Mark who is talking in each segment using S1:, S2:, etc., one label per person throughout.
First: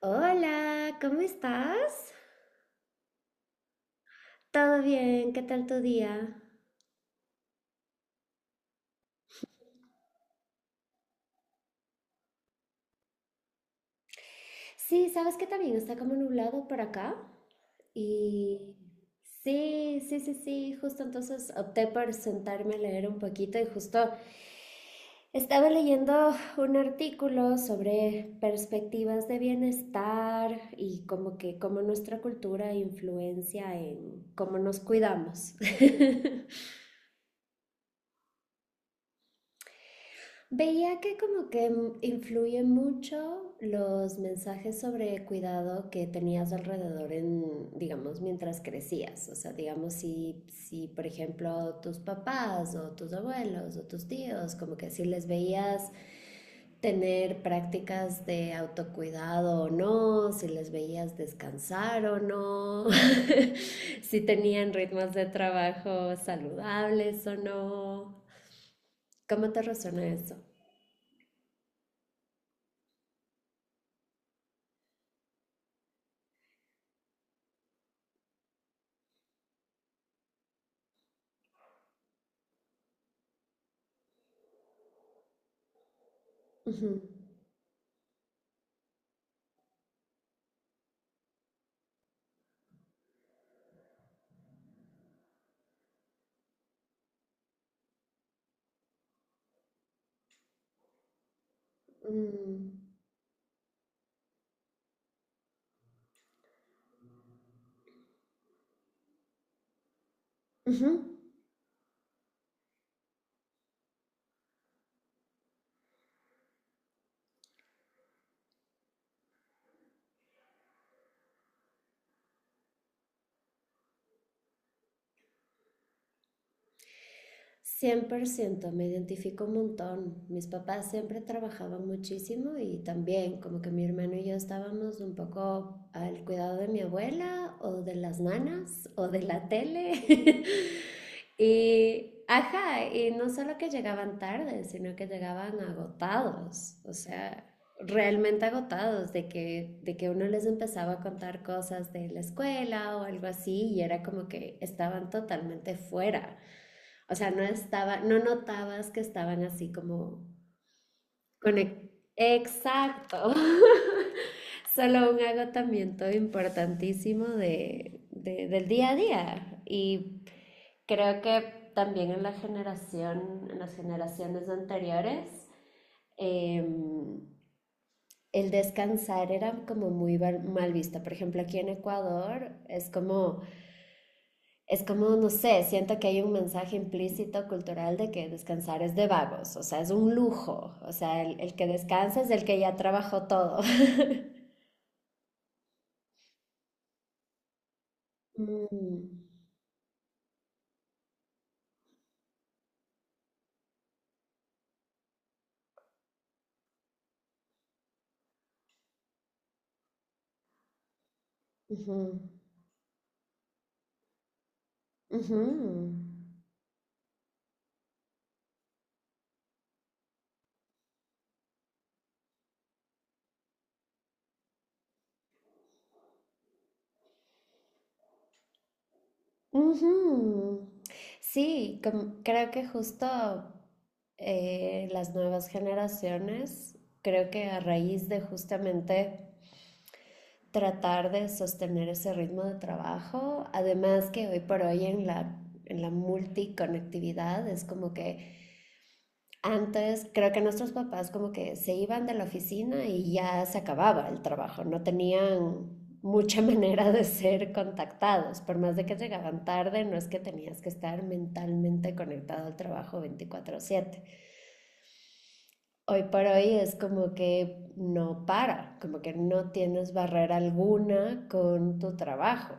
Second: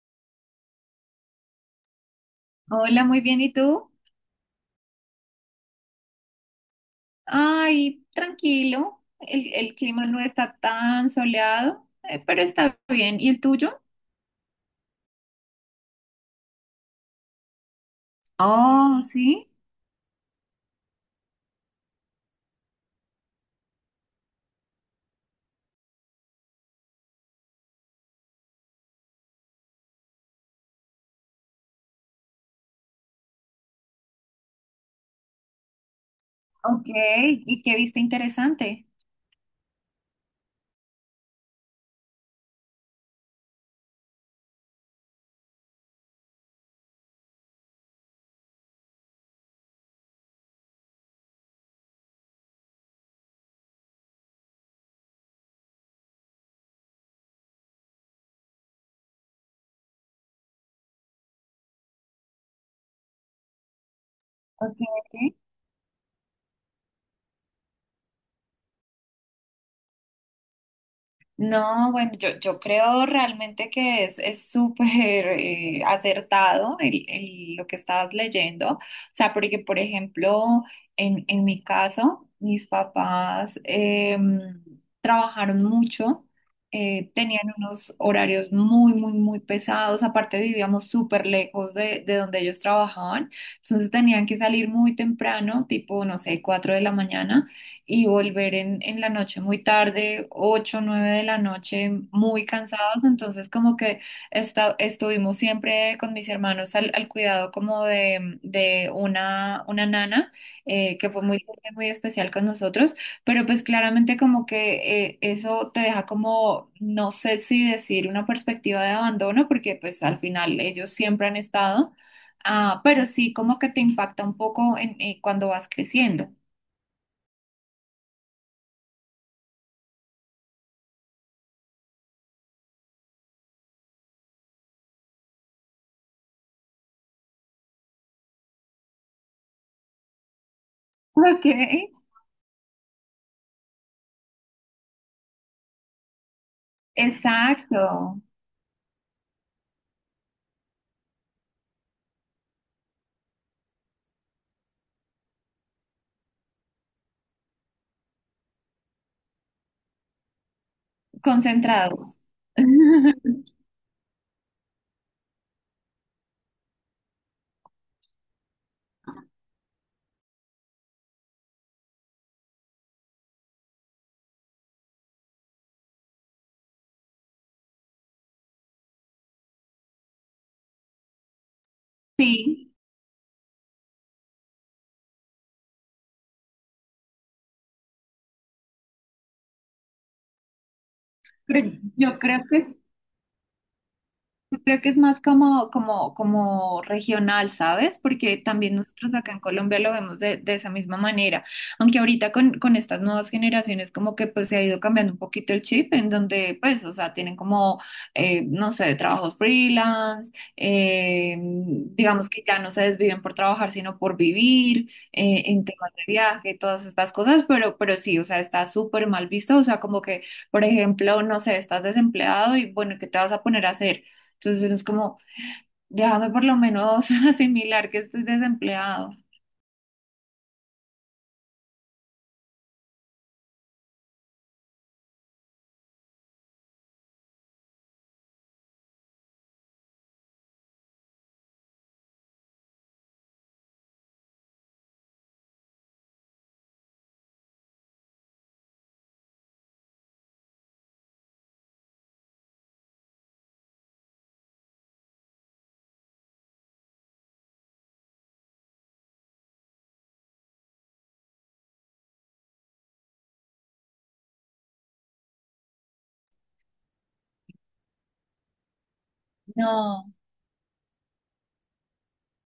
S1: Hola, ¿cómo estás?
S2: Hola, muy bien. ¿Y tú?
S1: ¿Todo bien? ¿Qué tal tu día?
S2: Ay, tranquilo. El clima no está tan soleado, pero está bien. ¿Y el tuyo?
S1: Sí, sabes que también está como nublado por acá. Y
S2: Oh, sí.
S1: sí, sí, sí, sí, justo entonces opté por sentarme a leer un poquito y justo estaba leyendo un artículo sobre perspectivas de bienestar y como que cómo nuestra cultura influencia en cómo nos cuidamos.
S2: Ok. ¿Y qué viste interesante?
S1: Veía que como que influye mucho los mensajes sobre cuidado que tenías alrededor en, digamos, mientras crecías. O sea, digamos, si por ejemplo tus papás o tus abuelos o tus tíos, como que si les veías tener prácticas de autocuidado o no, si les veías descansar o no, si tenían
S2: Ok.
S1: ritmos de trabajo saludables o no. ¿Cómo te resuena eso?
S2: No, bueno, yo creo realmente que es súper acertado lo que estabas leyendo. O sea, porque, por ejemplo, en mi caso, mis papás em, trabajaron mucho,
S1: Ujú.
S2: tenían unos horarios muy, muy, muy pesados. Aparte, vivíamos súper lejos de donde ellos trabajaban. Entonces, tenían que salir muy temprano, tipo, no sé, 4 de la mañana, y volver en la noche muy tarde, 8 9 de la noche, muy
S1: Mm,
S2: cansados. Entonces, como que estuvimos siempre con mis hermanos al cuidado como de una nana,
S1: ujú.
S2: que fue muy, muy especial con nosotros. Pero pues claramente como que eso te deja como, no sé si decir una perspectiva de abandono, porque pues al final ellos siempre han estado. Ah, pero sí como que te impacta un poco cuando vas creciendo.
S1: 100% me identifico un montón. Mis papás siempre trabajaban muchísimo y también como que mi hermano y yo estábamos un poco al cuidado de mi abuela o de las nanas o de la tele.
S2: Ok.
S1: Y, ajá, y no solo que llegaban tarde, sino que llegaban agotados, o sea,
S2: Exacto,
S1: realmente agotados de que uno les empezaba a contar cosas de la escuela o algo así y era como que estaban totalmente fuera. O sea, no estaba, no notabas que estaban así como conectados.
S2: concentrados.
S1: Exacto. Solo un agotamiento importantísimo del día a día. Y creo que también en la generación, en las generaciones anteriores, em, el descansar era como muy mal visto. Por ejemplo, aquí en Ecuador
S2: Sí,
S1: es como Es como, no sé, siento que hay un mensaje implícito cultural de que descansar es de vagos, o sea, es un lujo, o sea, el
S2: pero
S1: que
S2: yo
S1: descansa es
S2: creo
S1: el que
S2: que
S1: ya trabajó todo.
S2: Yo creo que es más como regional, ¿sabes? Porque también nosotros
S1: Mm,
S2: acá en Colombia lo vemos de esa misma manera. Aunque ahorita con estas nuevas generaciones como que pues se ha ido cambiando un poquito el chip en donde pues, o sea, tienen como, no sé, trabajos freelance,
S1: ujú,
S2: digamos que ya no se desviven por trabajar, sino por vivir,
S1: ujú,
S2: en temas de viaje, todas estas cosas, pero sí, o sea, está súper mal visto, o sea, como que, por ejemplo, no sé, estás desempleado y bueno, ¿qué te vas a poner a hacer? Entonces uno es como, déjame por lo menos asimilar que estoy desempleado.
S1: ujú. Sí, creo que justo las nuevas generaciones, creo que a raíz de justamente tratar de sostener ese ritmo de trabajo. Además que hoy por hoy en la multiconectividad es como que antes creo que nuestros papás como que se iban de la oficina y ya se acababa el trabajo, no tenían mucha manera de ser contactados, por más de que llegaban tarde, no es que tenías que estar mentalmente conectado al trabajo 24/7. Hoy por hoy es como que no para, como que no tienes
S2: No.
S1: barrera alguna con tu trabajo.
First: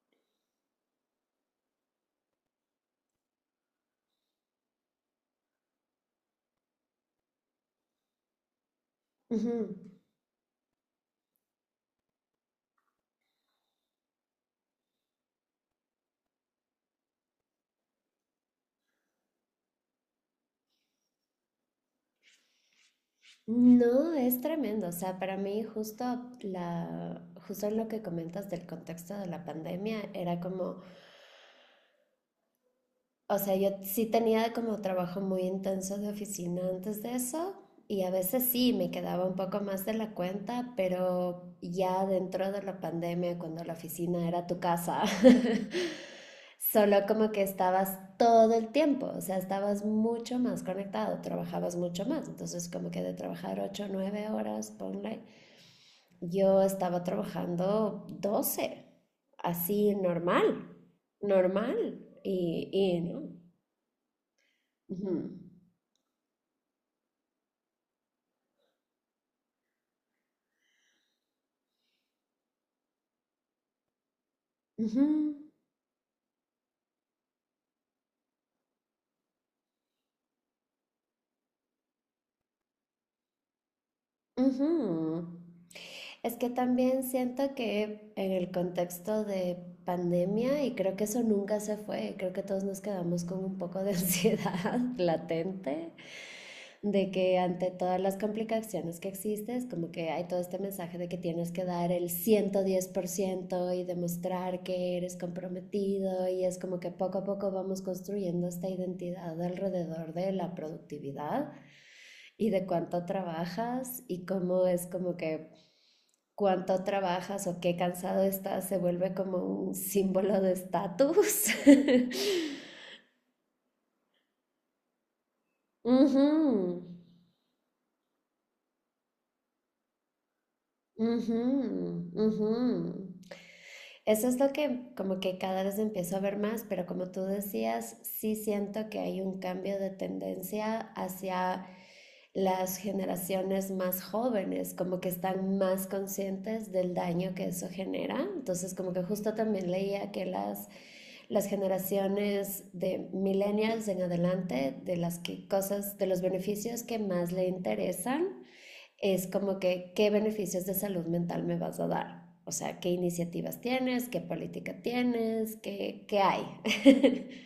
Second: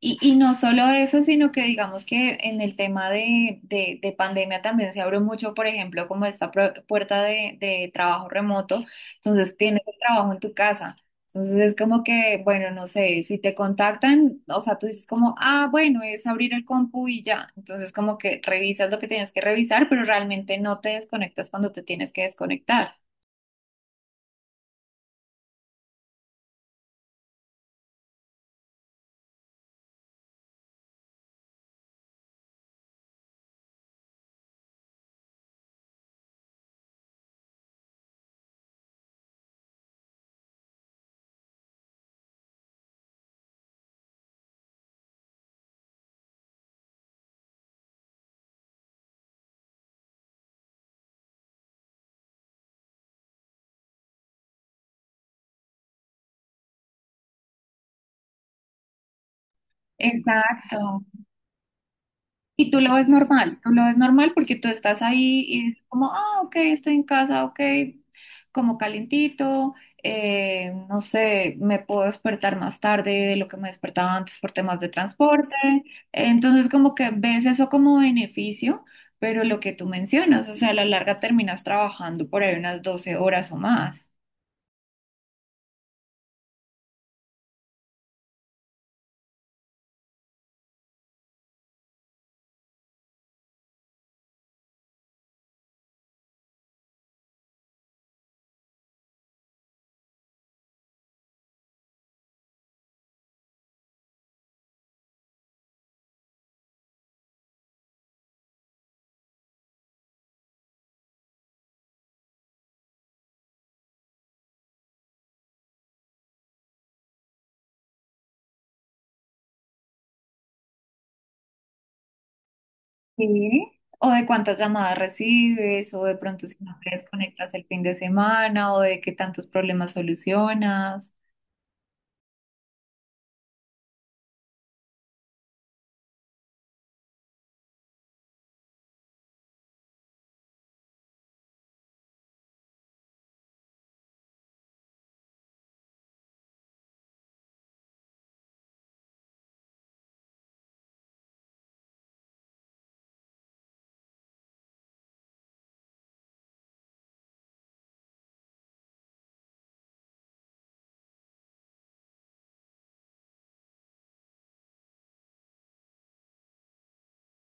S2: Y no solo eso, sino que digamos que en el tema de pandemia también se abrió mucho, por ejemplo, como esta puerta de trabajo remoto. Entonces
S1: Ujú.
S2: tienes el trabajo en tu casa. Entonces es como que, bueno, no sé, si te contactan, o sea, tú dices como, ah, bueno, es abrir el compu y ya. Entonces como que revisas lo que tienes que revisar, pero realmente no te desconectas cuando te tienes que desconectar.
S1: No, es tremendo. O sea, para mí justo justo en lo que comentas del contexto de la pandemia, era como, o sea, yo sí tenía como trabajo muy intenso de oficina antes de eso y a veces sí me quedaba un poco más de la cuenta, pero ya dentro de la pandemia, cuando la oficina era tu casa, solo como que estabas todo el tiempo, o sea, estabas mucho más conectado, trabajabas mucho más. Entonces, como que de trabajar 8 o 9 horas, ponle, yo estaba trabajando 12 así normal,
S2: Exacto.
S1: normal. Y,
S2: Y tú lo
S1: y
S2: ves
S1: no.
S2: normal, tú lo ves normal porque tú estás
S1: Ujú,
S2: ahí y es como, ah, ok, estoy en casa, ok, como calientito, no sé, me puedo despertar más tarde de lo que me despertaba antes por temas de
S1: ujú,
S2: transporte. Entonces como que ves eso como beneficio, pero lo que tú mencionas, o sea, a la larga terminas trabajando por ahí unas 12 horas o más.
S1: ujú. Es que también siento que en el contexto de pandemia, y creo que eso nunca se fue, creo que todos nos quedamos con un poco de ansiedad latente de que ante todas las complicaciones que existes, como que hay todo este mensaje de que tienes que dar el 110% y demostrar que eres comprometido y es como que poco a poco vamos construyendo esta identidad alrededor de la productividad y de cuánto trabajas y cómo es como que cuánto trabajas o qué cansado estás se vuelve como un símbolo de estatus.
S2: Sí. O de cuántas llamadas recibes, o de pronto si no
S1: Mhm.
S2: te desconectas el fin de semana, o de qué tantos problemas solucionas.
S1: Mhm. Mhm. Eso es lo que como que cada vez empiezo a ver más, pero como tú decías, sí siento que hay un cambio de tendencia hacia las generaciones más jóvenes, como que están más conscientes del daño que eso genera. Entonces, como que justo también leía que las generaciones de millennials en adelante, de las que cosas, de los beneficios que más le interesan, es como que qué beneficios de salud mental me vas a dar. O sea, qué iniciativas tienes, qué política tienes, qué hay.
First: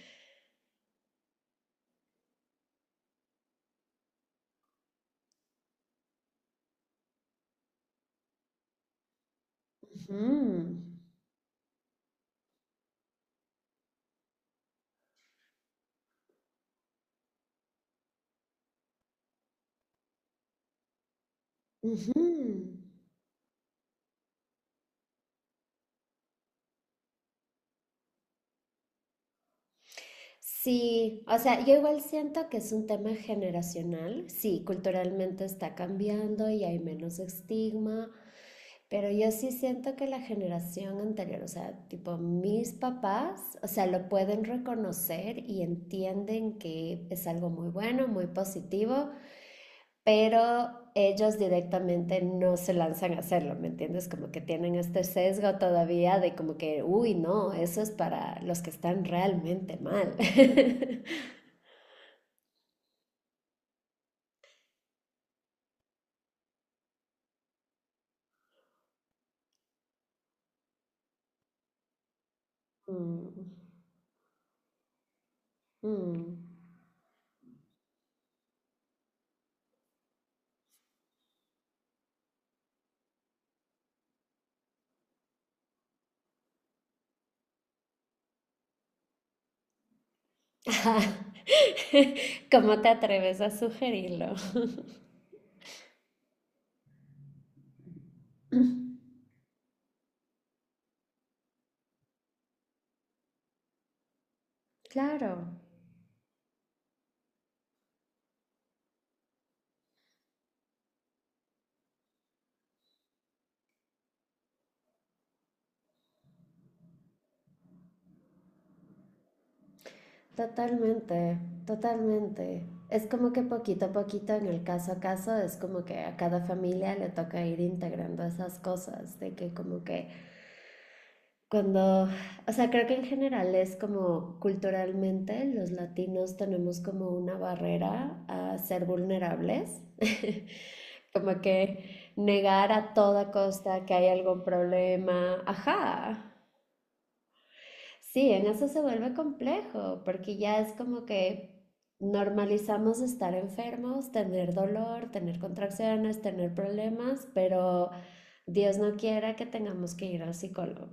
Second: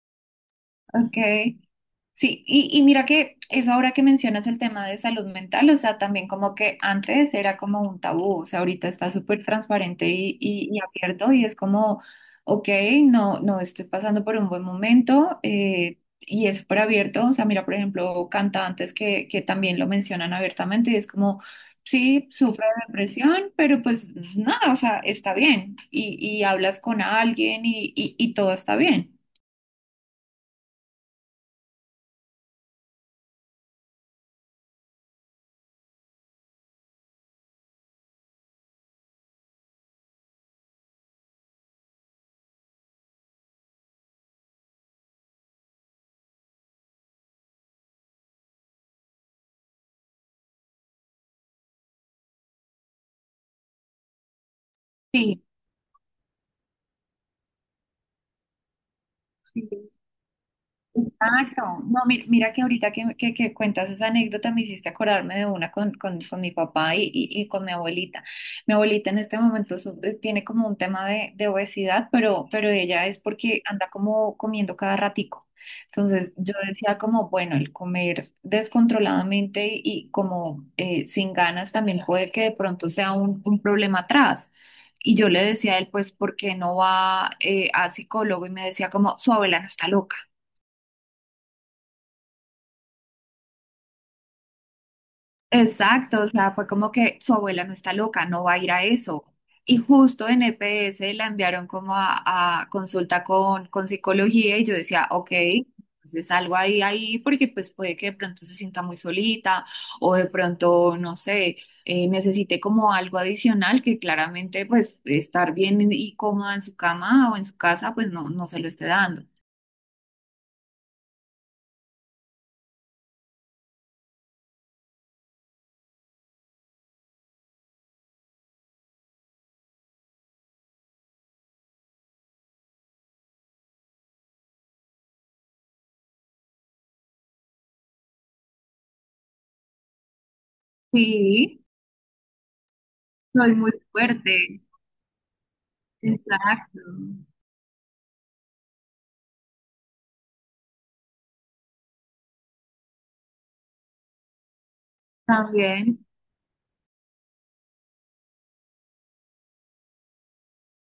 S2: Ok, sí, y mira que eso ahora que mencionas el tema de salud mental, o sea, también como que antes era como un tabú, o sea, ahorita está súper transparente y,
S1: Ujú,
S2: y- y abierto y es como, ok, no, no estoy pasando por un buen momento, y es súper abierto, o sea, mira, por ejemplo, cantantes que también lo mencionan abiertamente y es como,
S1: ujú.
S2: sí, sufro de depresión, pero pues nada, o sea, está bien y hablas con alguien y todo está bien.
S1: Sí, o sea, yo igual siento que es un tema generacional. Sí, culturalmente está cambiando y hay menos estigma, pero yo sí siento que la generación anterior, o sea, tipo mis papás, o sea, lo pueden reconocer y entienden que es algo muy bueno, muy positivo, pero ellos directamente no se lanzan a hacerlo, ¿me entiendes? Como que tienen este
S2: Sí.
S1: sesgo todavía de como que, uy, no, eso es para los que están realmente mal.
S2: Exacto. No, mira, que ahorita que cuentas esa anécdota me hiciste acordarme de una con mi papá y con mi abuelita. Mi abuelita en este momento tiene como un tema de obesidad, pero ella es
S1: Mm,
S2: porque anda como comiendo cada ratico.
S1: mm.
S2: Entonces yo decía como, bueno, el comer descontroladamente y como sin ganas también puede que de pronto sea un problema atrás. Y yo le decía a él, pues, ¿por qué no va a psicólogo? Y me decía como, su abuela no está loca.
S1: ¿Cómo te atreves a sugerirlo?
S2: Exacto, o sea, fue como que su abuela no está loca, no va a ir a eso. Y justo en EPS la enviaron como a consulta con psicología y yo decía, ok,
S1: Claro,
S2: entonces algo ahí, ahí, porque pues puede que de pronto se sienta muy solita o de pronto, no sé, necesite como algo adicional que claramente pues estar bien y cómoda en su cama o en su casa pues no, no se lo esté dando.
S1: totalmente, totalmente. Es como que poquito a poquito, en el caso a caso, es como que a cada familia le toca ir integrando esas cosas, de que como que Cuando, o sea, creo que en general es como culturalmente los latinos tenemos como una barrera a ser vulnerables, como
S2: Sí,
S1: que negar a toda
S2: soy muy
S1: costa que hay algún
S2: fuerte.
S1: problema, ajá.
S2: Exacto.
S1: Sí, en eso se vuelve complejo, porque ya es como que normalizamos estar enfermos, tener dolor, tener
S2: También.
S1: contracciones, tener problemas, pero Dios no quiera que tengamos que ir al psicólogo.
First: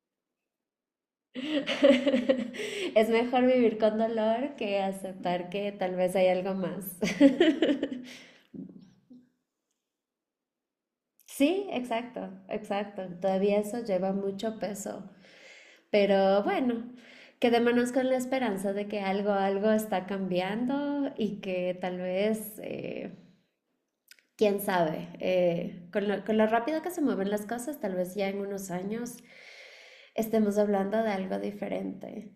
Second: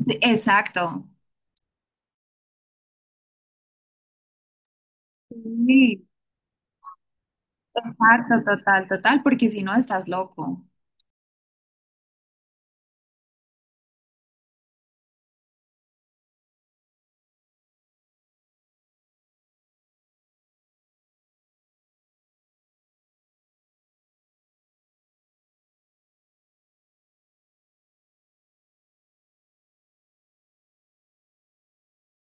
S2: Sí, exacto.
S1: Es mejor vivir con dolor que aceptar que tal
S2: Sí,
S1: vez hay algo más.
S2: exacto, total, total, porque si no estás loco.
S1: Sí, exacto, exacto. Todavía eso lleva mucho peso. Pero bueno, quedémonos con la esperanza de que algo, algo está cambiando y que tal vez, quién sabe, con lo rápido que se mueven las cosas, tal vez ya en unos años estemos hablando de algo diferente.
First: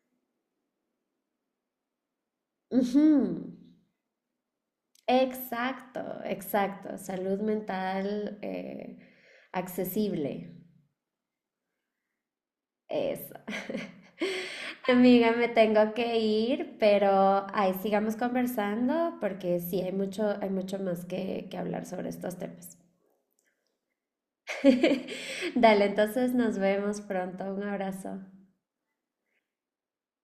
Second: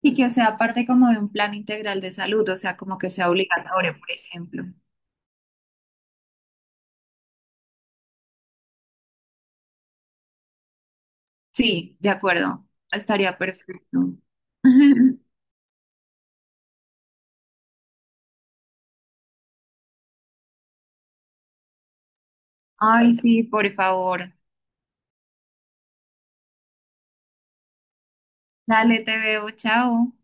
S2: Y que sea parte como de un plan integral de salud, o sea, como
S1: Ujú.
S2: que sea obligatorio, por ejemplo.
S1: Exacto, exacto. Salud mental accesible.
S2: Sí, de acuerdo.
S1: Eso.
S2: Estaría perfecto.
S1: Amiga, me tengo que ir, pero ahí sigamos conversando porque sí, hay mucho más que hablar sobre estos temas.
S2: Ay, sí, por favor.
S1: Dale, entonces nos vemos pronto. Un abrazo.
S2: Dale, te veo, chao.